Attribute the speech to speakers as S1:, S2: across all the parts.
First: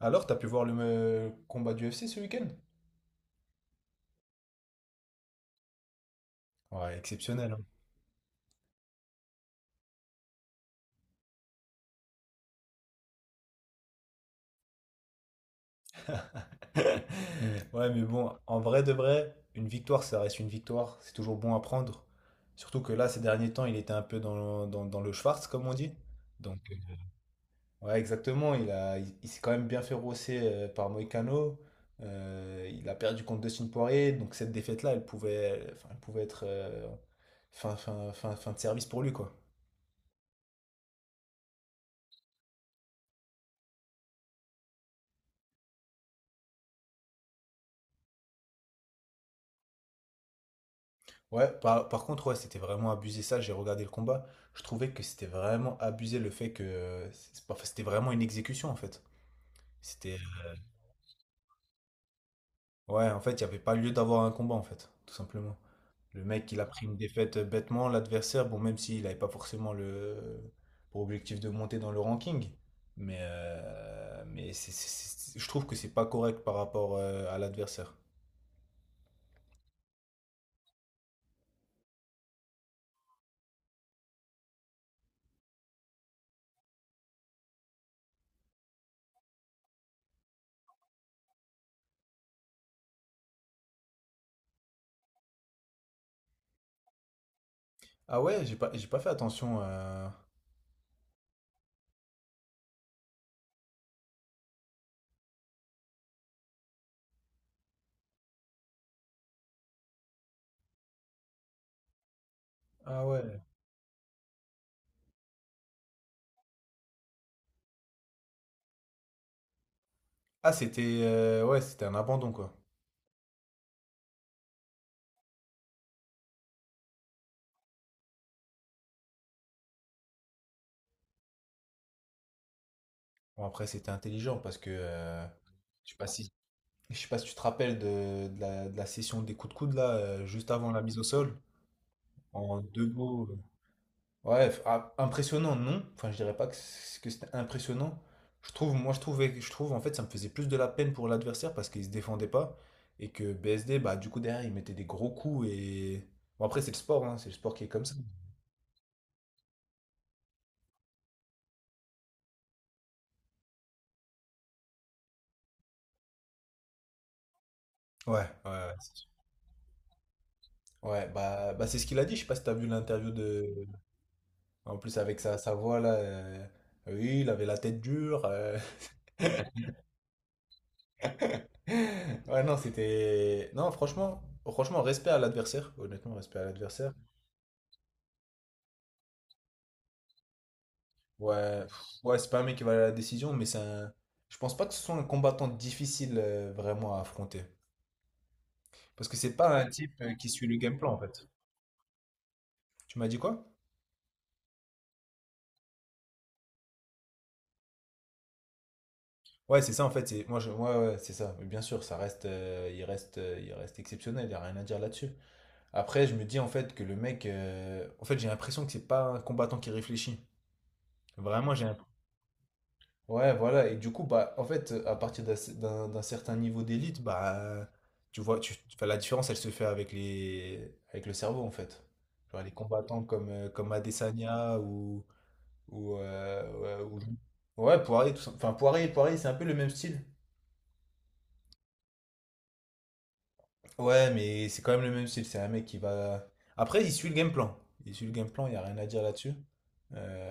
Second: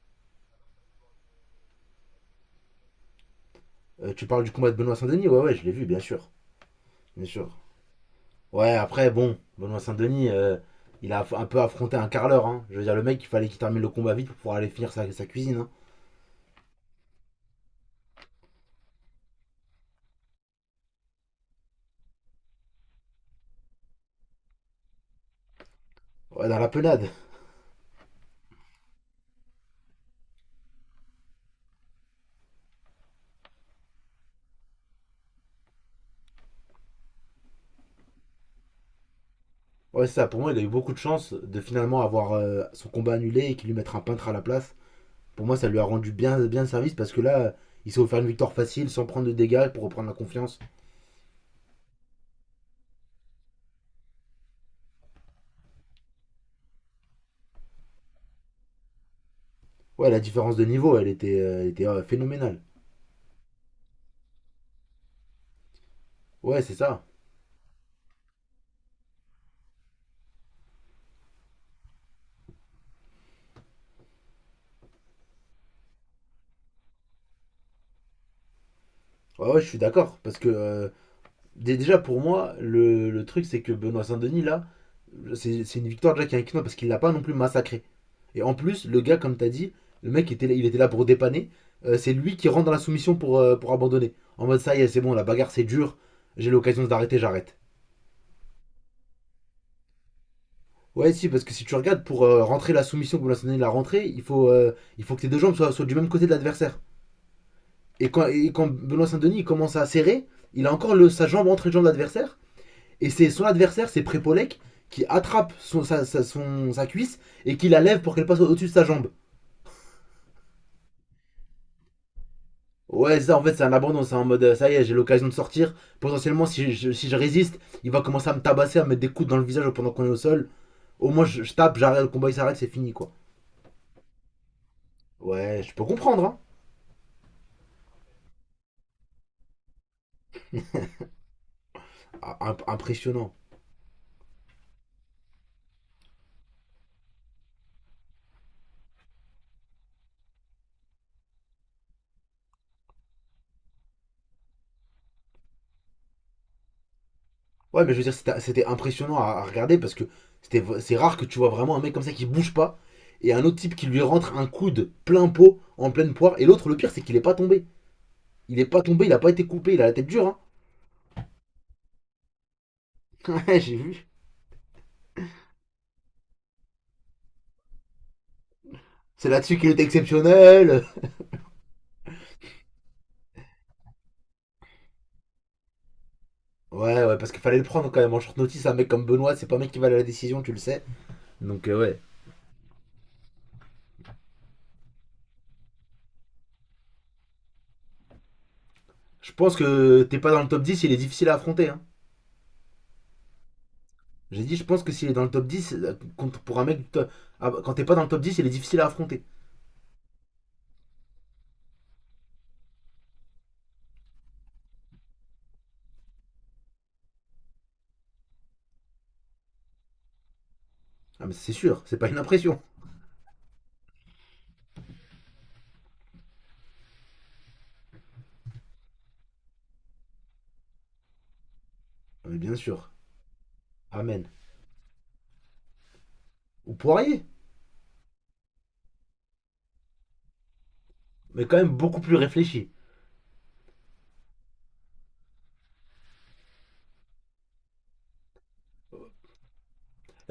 S1: Alors, t'as pu voir le combat du UFC ce week-end?
S2: Tu parles du combat de Benoît Saint-Denis. Ouais, ouais, je l'ai vu, bien sûr.
S1: Ouais,
S2: Bien sûr.
S1: exceptionnel, hein.
S2: Ouais, après, bon, Benoît Saint-Denis, il a un peu affronté un carleur. Hein. Je veux dire, le mec, il fallait qu'il termine le combat vite pour pouvoir aller finir sa cuisine. Hein.
S1: Ouais, mais bon, en vrai de vrai, une victoire, ça reste une victoire. C'est toujours bon à prendre. Surtout que là, ces derniers temps, il était un peu dans le Schwarz, comme on dit.
S2: Ouais,
S1: Donc,
S2: dans la penade.
S1: ouais, exactement. Il s'est quand même bien fait rosser par Moïcano. Il a perdu contre Dustin Poirier. Donc, cette défaite-là, elle pouvait être fin de service pour lui, quoi.
S2: Ouais, c'est ça. Pour moi, il a eu beaucoup de chance de finalement avoir son combat annulé et qu'il lui mette un peintre à la place. Pour moi, ça lui a rendu bien, bien service parce que là, il s'est offert une victoire facile sans prendre de dégâts pour reprendre la confiance.
S1: Ouais, par contre, ouais, c'était vraiment abusé ça. J'ai regardé le combat. Je trouvais que c'était vraiment abusé le fait que c'est pas- enfin, c'était vraiment une exécution en fait.
S2: Ouais,
S1: C'était
S2: la différence de niveau, elle était phénoménale.
S1: ouais, en fait, il n'y avait pas lieu d'avoir un combat en fait, tout simplement. Le mec, il
S2: Ouais,
S1: a
S2: c'est
S1: pris une
S2: ça.
S1: défaite bêtement. L'adversaire, bon, même s'il n'avait pas forcément le pour objectif de monter dans le ranking, mais je trouve que c'est pas correct par rapport à l'adversaire.
S2: Ouais, ouais, je suis d'accord. Parce que déjà, pour moi, le truc, c'est que Benoît Saint-Denis, là, c'est une victoire déjà qui est inclinante parce qu'il l'a pas non plus massacré. Et en plus, le gars, comme t'as dit, le mec, il était là pour dépanner. C'est lui qui rentre dans la soumission pour abandonner. En mode, ça y est, c'est bon, la bagarre, c'est dur. J'ai l'occasion d'arrêter, j'arrête.
S1: Ah ouais, j'ai pas fait attention.
S2: Ouais, si, parce que si tu regardes, pour rentrer la soumission que Benoît Saint-Denis l'a rentrée, il faut que tes deux jambes soient du même côté de l'adversaire. Et quand Benoît Saint-Denis il commence à serrer, il a encore sa jambe entre les jambes de l'adversaire.
S1: Ah
S2: Et c'est
S1: ouais.
S2: son adversaire, c'est Prépolek, qui attrape son, sa, sa- son- sa cuisse et qui la lève pour qu'elle passe au- dessus de sa jambe.
S1: Ah c'était ouais, c'était un abandon quoi.
S2: Ouais, ça en fait, c'est un abandon, c'est en mode ça y est, j'ai l'occasion de sortir. Potentiellement, si je résiste, il va commencer à me tabasser, à me mettre des coups dans le visage pendant qu'on est au sol. Au moins, je tape, j'arrête, le combat il s'arrête, c'est fini quoi.
S1: Bon, après, c'était intelligent parce que
S2: Ouais, je peux
S1: je sais pas
S2: comprendre,
S1: si,
S2: hein.
S1: je sais pas si tu te rappelles de la session des coups de coude là, juste avant la mise au sol,
S2: Ah,
S1: en deux mots.
S2: impressionnant.
S1: Ouais, ah, impressionnant, non? Enfin, je dirais pas que, que c'était impressionnant. Je trouve, moi, je trouvais, je trouve en fait, ça me faisait plus de la peine pour l'adversaire parce qu'il se défendait pas et que BSD, bah, du coup, derrière, il mettait des gros coups et. Bon, après, c'est le sport, hein, c'est le sport qui est comme
S2: Ouais, mais
S1: ça.
S2: je veux dire, c'était impressionnant à regarder parce que c'est rare que tu vois vraiment un mec comme ça qui bouge pas et un autre type qui lui rentre un coude plein pot en pleine poire. Et l'autre, le pire, c'est qu'il est pas tombé.
S1: Ouais, ouais,
S2: Il est
S1: ouais.
S2: pas tombé, il a pas été coupé, il a la tête dure. Hein.
S1: Ouais, bah, c'est ce qu'il a dit. Je sais pas si t'as vu l'interview
S2: Ouais,
S1: de.
S2: j'ai vu.
S1: En plus, avec sa voix là, oui, il avait la tête dure.
S2: C'est là-dessus qu'il est exceptionnel.
S1: Ouais, non, c'était. Non, franchement, franchement, respect à l'adversaire. Honnêtement, respect à l'adversaire.
S2: Ouais, ouais, parce qu'il fallait le prendre quand même en short notice. Un mec comme Benoît, c'est pas un mec qui va à la décision, tu le sais.
S1: Ouais,
S2: Donc,
S1: pff,
S2: ouais.
S1: ouais, c'est pas un mec qui va à la décision, mais c'est un. Je pense pas que ce soit un combattant difficile vraiment à affronter. Parce que
S2: Je
S1: c'est
S2: pense
S1: pas un type
S2: que t'es
S1: qui
S2: pas dans
S1: suit
S2: le
S1: le
S2: top
S1: game
S2: 10, il
S1: plan
S2: est
S1: en fait.
S2: difficile à affronter. Hein.
S1: Tu m'as dit quoi?
S2: J'ai dit, je pense que s'il est dans le top dix, pour un mec, ah, quand t'es pas dans le top 10, il est difficile à affronter.
S1: Ouais, c'est ça en fait. Ouais, ouais, c'est ça. Mais bien sûr, ça reste, il reste, il reste exceptionnel. Il n'y a rien à dire là-dessus. Après, je me dis en fait que le mec, en fait, j'ai l'impression que c'est pas un combattant qui réfléchit.
S2: Ah, mais c'est
S1: Vraiment, j'ai
S2: sûr,
S1: l'impression.
S2: c'est pas une impression.
S1: Ouais, voilà. Et du coup, bah, en fait, à partir d'un certain niveau d'élite, bah, tu vois, enfin, la différence, elle se fait avec le cerveau, en fait.
S2: Ah, mais
S1: Genre les
S2: bien sûr.
S1: combattants comme
S2: Amen.
S1: Adesanya ou,
S2: Ou
S1: euh, ouais,
S2: Poirier,
S1: ou Poirier, tout ça. Enfin, Poirier, Poirier, c'est un peu le même style.
S2: mais quand même beaucoup plus réfléchi.
S1: Ouais, mais c'est quand même le même style. C'est un mec qui va. Après, il suit le game plan. Il suit le game plan, il n'y a rien à dire là-dessus.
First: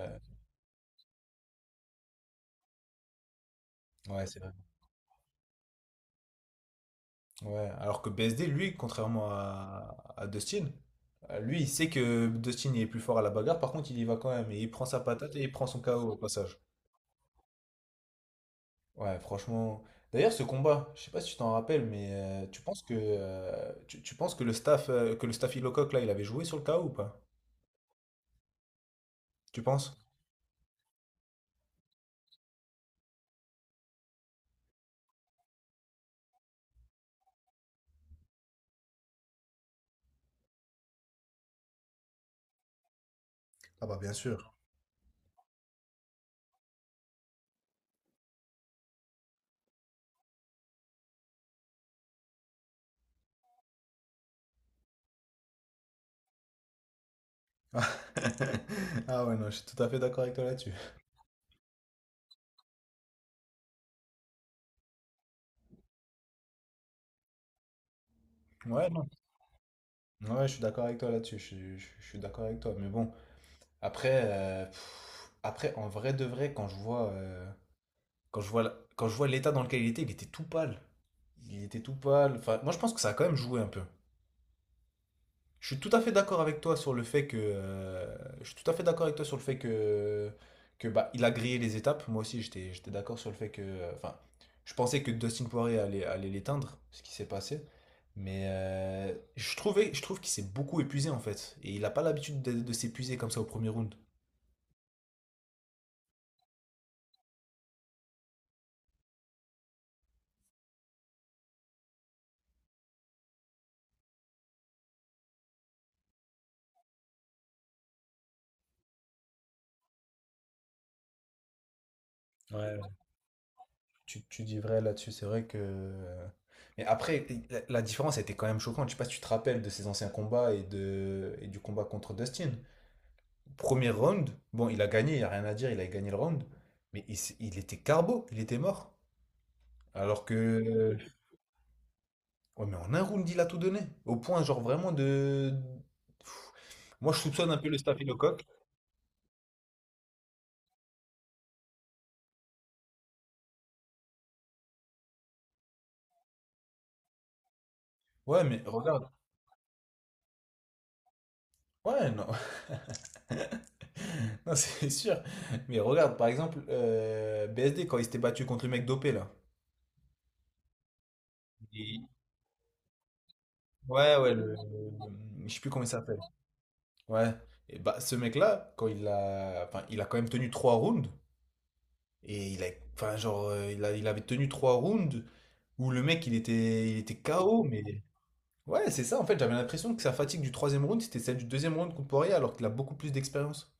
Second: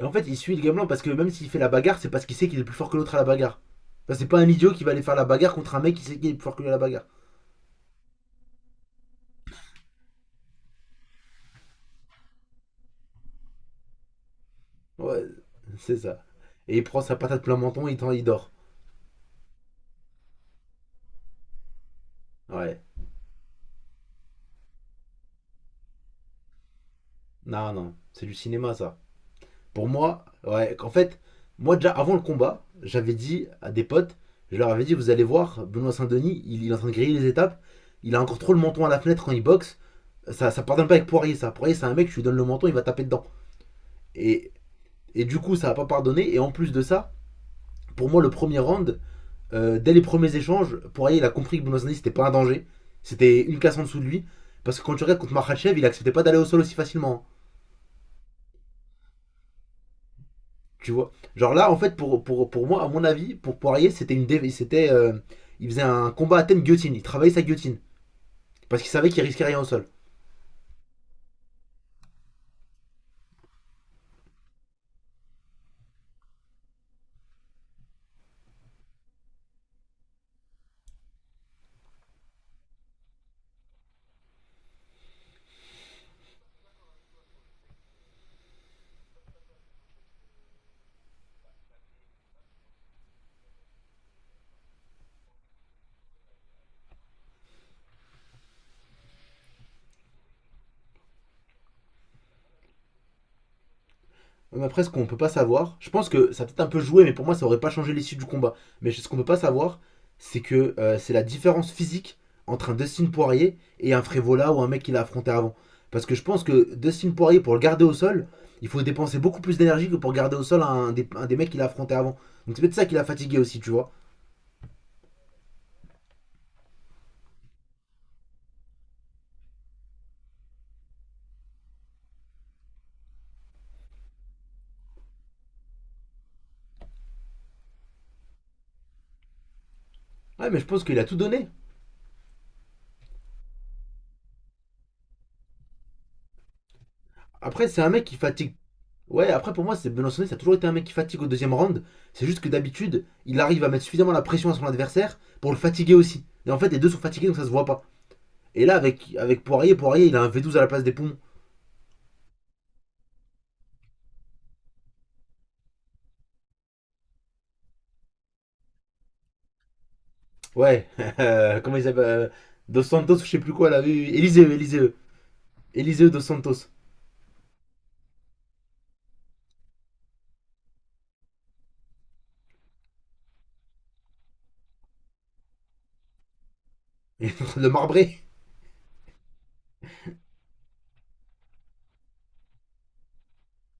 S2: Et en fait, il suit le gamelan parce que même s'il fait la bagarre, c'est parce qu'il sait qu'il est plus fort que l'autre à la bagarre. Enfin,
S1: Ouais,
S2: c'est
S1: c'est
S2: pas un
S1: vrai.
S2: idiot qui va aller faire la bagarre contre un mec qui sait qu'il est plus fort que lui à la bagarre.
S1: Ouais. Alors que BSD, lui, contrairement à Dustin, lui, il sait que Dustin il est plus fort à la bagarre. Par contre, il y va quand même. Et il prend sa
S2: Ouais,
S1: patate et il prend son
S2: c'est
S1: KO au
S2: ça.
S1: passage.
S2: Et il prend sa patate plein menton et il dort.
S1: Ouais, franchement. D'ailleurs, ce combat, je sais pas si tu t'en rappelles, mais tu
S2: Ouais.
S1: penses que le staff Illocock là, il avait joué sur le KO ou pas?
S2: Non, non. C'est du cinéma, ça.
S1: Tu
S2: Pour
S1: penses?
S2: moi, ouais, en fait, moi déjà avant le combat, j'avais dit à des potes, je leur avais dit, vous allez voir, Benoît Saint-Denis, il est en train de griller les étapes, il a encore trop le menton à la fenêtre quand il boxe. Ça pardonne pas avec Poirier, ça. Poirier, c'est un mec, je lui donne le menton, il va taper dedans.
S1: Ah bah bien
S2: Et,
S1: sûr.
S2: et du coup, ça va pas pardonner. Et en plus de ça, pour moi, le premier round, dès les premiers échanges, Poirier, il a compris que Bounazani, c'était pas un danger. C'était une casse en dessous de lui. Parce que quand tu regardes contre Makhachev, il acceptait pas d'aller au sol aussi facilement.
S1: Ah ouais, non, je suis tout à fait d'accord avec toi là-dessus.
S2: Tu vois. Genre là, en fait, pour moi, à mon avis, pour Poirier, c'était une dé- c'était, il faisait un combat à thème guillotine. Il travaillait sa guillotine. Parce
S1: Ouais,
S2: qu'il
S1: non.
S2: savait qu'il risquait rien au sol.
S1: Ouais, je suis d'accord avec toi là-dessus. Je suis d'accord avec toi. Mais bon. Après, pff, après, en vrai de vrai, quand je vois, la- quand je vois l'état dans lequel il était tout pâle. Il était tout pâle. Enfin, moi, je pense que ça a quand même joué un peu. Je suis tout à fait d'accord avec toi sur le fait que, je suis tout à fait d'accord avec toi sur le fait que bah, il a grillé les étapes. Moi aussi, j'étais d'accord sur le fait que, enfin, je pensais que Dustin Poirier allait l'éteindre, ce qui s'est passé. Mais je trouve qu'il s'est beaucoup épuisé en fait, et il n'a pas l'habitude de s'épuiser comme ça au premier round.
S2: On a presque qu'on peut pas savoir. Je pense que ça a peut-être un peu joué, mais pour moi, ça aurait pas changé l'issue du combat. Mais ce qu'on peut pas savoir, c'est la différence physique entre un Dustin Poirier et un Frévola ou un mec qu'il a affronté avant. Parce que je pense que Dustin Poirier, pour le garder au sol, il faut dépenser beaucoup plus d'énergie que pour garder au sol un des mecs qu'il a affronté avant. Donc c'est peut-être
S1: Ouais,
S2: ça qui l'a fatigué aussi, tu vois.
S1: tu dis vrai là-dessus, c'est vrai que. Mais après, la différence était quand même choquante. Je sais pas si tu te rappelles de ses anciens combats et du combat contre Dustin. Premier round, bon, il a gagné, il n'y a rien à dire, il a gagné le round. Mais il était carbo, il était mort. Alors
S2: Ouais, mais je pense
S1: que.
S2: qu'il a tout donné.
S1: Ouais, mais en un round, il a tout donné. Au point, genre, vraiment de. Pff, moi, je soupçonne un peu
S2: Après,
S1: le
S2: c'est un mec qui
S1: staphylocoque.
S2: fatigue. Ouais, après pour moi, c'est Benoît, ça a toujours été un mec qui fatigue au deuxième round. C'est juste que d'habitude, il arrive à mettre suffisamment la pression à son adversaire pour le fatiguer aussi. Et en fait, les deux sont fatigués donc ça se voit pas.
S1: Ouais, mais
S2: Et là,
S1: regarde.
S2: avec Poirier, il a un V12 à la place des poumons.
S1: Ouais, non. Non, c'est sûr. Mais regarde, par exemple, BSD, quand il s'était battu contre le mec dopé, là.
S2: Ouais, comment il
S1: Et-
S2: s'appelle Dos Santos, je sais plus quoi, là, oui,
S1: Ouais,
S2: oui,
S1: ouais,
S2: Eliseu, Eliseu.
S1: je sais plus comment il
S2: Eliseu
S1: s'appelle.
S2: Dos Santos.
S1: Ouais. Et bah, ce mec-là, quand enfin, il a quand même tenu trois rounds. Et enfin, genre, il avait tenu trois rounds où le mec, il était KO,
S2: le
S1: mais
S2: marbré.
S1: ouais, c'est ça. En fait, j'avais l'impression que sa fatigue du troisième round, c'était celle du deuxième round contre Poirier, alors qu'il a beaucoup plus d'expérience.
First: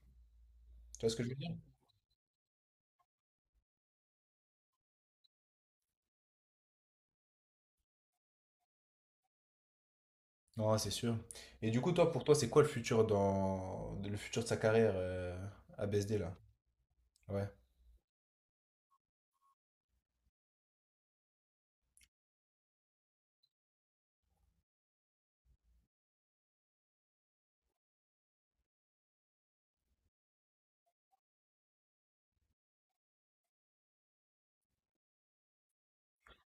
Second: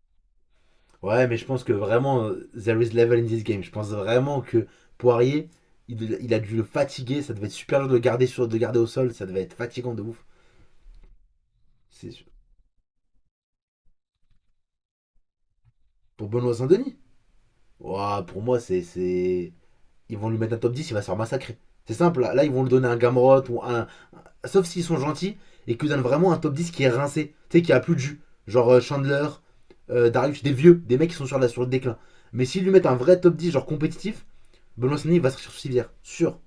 S1: Tu vois ce que
S2: Ouais,
S1: je veux
S2: mais je
S1: dire?
S2: pense que vraiment, there is level in this game. Je pense vraiment que Poirier, il a dû le fatiguer. Ça devait être super dur de le garder au sol. Ça devait être fatigant de ouf.
S1: Non, c'est sûr. Et du coup, toi,
S2: C'est
S1: pour
S2: sûr.
S1: toi, c'est quoi le futur le futur de sa carrière à BSD
S2: Pour
S1: là?
S2: Benoît Saint-Denis.
S1: Ouais.
S2: Ouah, pour moi, c'est. Ils vont lui mettre un top 10, il va se faire massacrer. C'est simple, là, là, ils vont lui donner un Gamrot ou un. Sauf s'ils sont gentils et qu'ils donnent vraiment un top 10 qui est rincé, tu sais, qui a plus de jus. Genre Chandler, Darius, des vieux, des mecs qui sont sur le déclin. Mais s'ils lui mettent un vrai top 10, genre compétitif, Benoît Saint-Denis va sortir sur civière. Sûr.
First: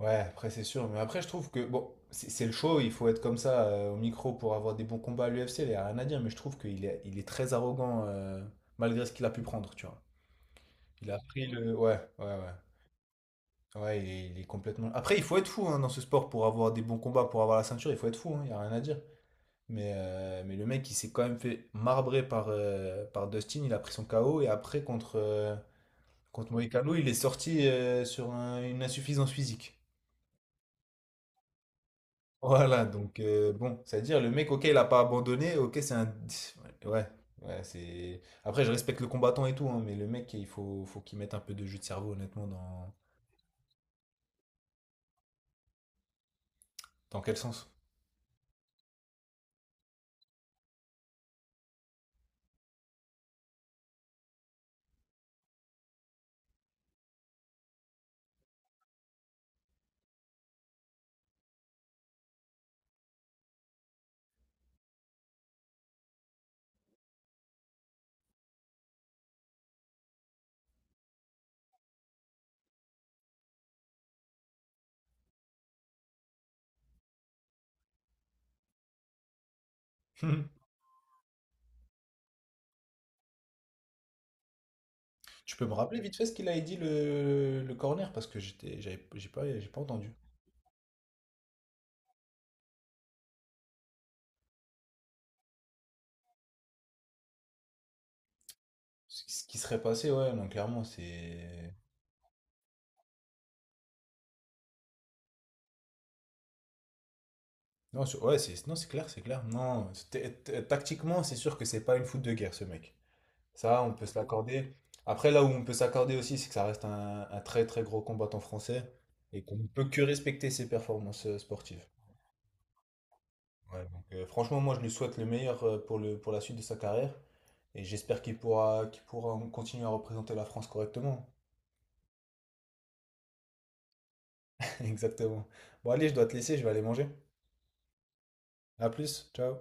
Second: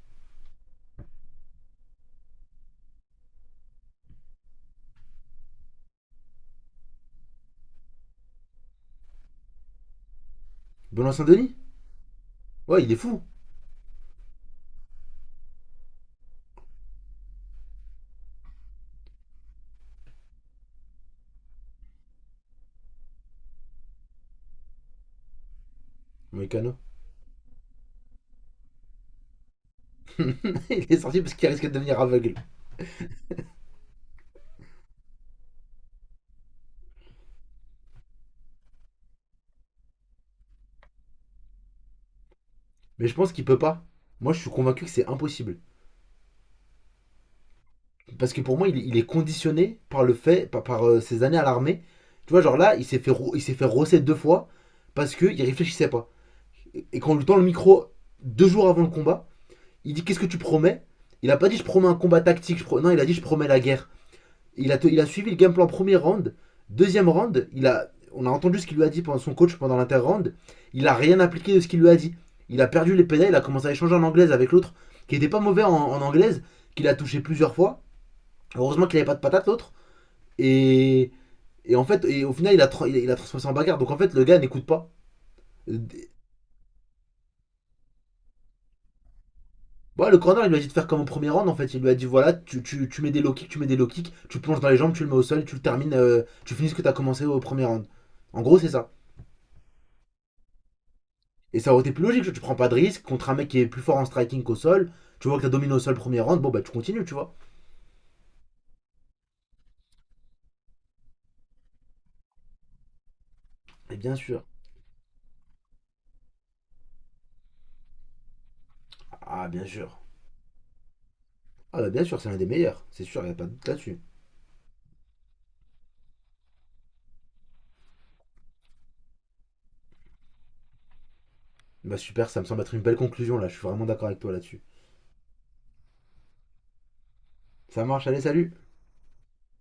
S1: Ouais, après c'est sûr, mais après je trouve que bon, c'est le show, il faut être comme ça au micro pour avoir des bons combats à l'UFC, il n'y a rien à dire, mais je trouve qu'il est très arrogant malgré ce qu'il a pu prendre, tu vois. Il
S2: Benoît
S1: a pris
S2: Saint-Denis.
S1: le. Ouais, ouais, ouais.
S2: Ouais, il est fou.
S1: Ouais, il est complètement. Après, il faut être fou hein, dans ce sport pour avoir des bons combats, pour avoir la ceinture, il faut être fou, hein, il n'y a rien à dire. Mais le mec, il s'est quand même fait marbrer par Dustin, il a pris son KO et après contre
S2: Moïcano.
S1: Moïcano, il est sorti sur une insuffisance physique.
S2: Il est sorti parce qu'il risque de devenir aveugle.
S1: Voilà, donc bon, c'est-à-dire le mec, ok, il a pas abandonné, ok, c'est un. Ouais, ouais, c'est. Après, je respecte le combattant et tout, hein, mais le mec, il faut qu'il mette un peu de jus de cerveau, honnêtement, dans,
S2: Mais je pense qu'il peut pas. Moi, je suis convaincu que c'est impossible.
S1: dans quel sens?
S2: Parce que pour moi, il est conditionné par le fait, ses années à l'armée. Tu vois, genre là, il s'est fait rosser deux fois parce qu'il réfléchissait pas. Et quand on lui tend le micro deux jours avant le combat, il dit, qu'est-ce que tu promets? Il a pas dit, je promets un combat tactique. Non, il a dit, je promets la guerre. Il a suivi le game plan premier round. Deuxième round, on a entendu ce qu'il lui a dit pendant son coach pendant l'inter-round. Il a rien appliqué de ce qu'il lui a dit. Il a perdu les pédales, il a commencé à échanger en anglaise avec l'autre qui était pas mauvais en anglaise, qu'il a touché plusieurs fois. Heureusement qu'il avait pas de patate l'autre. Et, et en fait, et au final, il a transformé ça en bagarre. Donc en fait, le gars n'écoute pas.
S1: Tu peux me
S2: Euh,
S1: rappeler vite fait ce qu'il a dit le corner, parce que j'ai pas
S2: Ouais,
S1: entendu.
S2: le corner, il lui a dit de faire comme au premier round. En fait, il lui a dit voilà, tu mets des low kicks, tu plonges dans les jambes, tu le mets au sol, tu le termines, tu finis ce que tu as commencé au premier round. En gros, c'est ça.
S1: Ce qui serait passé, ouais, non, clairement,
S2: Et
S1: c'est.
S2: ça aurait été plus logique, tu prends pas de risque contre un mec qui est plus fort en striking qu'au sol. Tu vois que t'as dominé au sol premier round, bon bah tu continues, tu vois.
S1: Non, ouais, c'est, non, c'est clair, c'est clair. Non, tactiquement, c'est sûr que c'est pas une foot de guerre, ce mec. Ça, on
S2: Et
S1: peut
S2: bien
S1: se
S2: sûr.
S1: l'accorder. Après, là où on peut s'accorder aussi, c'est que ça reste un très très gros combattant français et
S2: Ah,
S1: qu'on
S2: bien
S1: ne peut
S2: sûr.
S1: que respecter ses performances
S2: Ah,
S1: sportives.
S2: bah bien sûr, c'est l'un des meilleurs. C'est sûr, y a pas de doute
S1: Ouais,
S2: là-dessus.
S1: donc, franchement, moi, je lui souhaite le meilleur pour la suite de sa carrière et j'espère qu'il pourra continuer à représenter la France correctement.
S2: Bah super, ça me semble être une belle conclusion là, je suis vraiment d'accord avec toi là-dessus.
S1: Exactement. Bon, allez, je dois te laisser, je vais aller manger.
S2: Ça marche, allez, salut.
S1: À plus, ciao.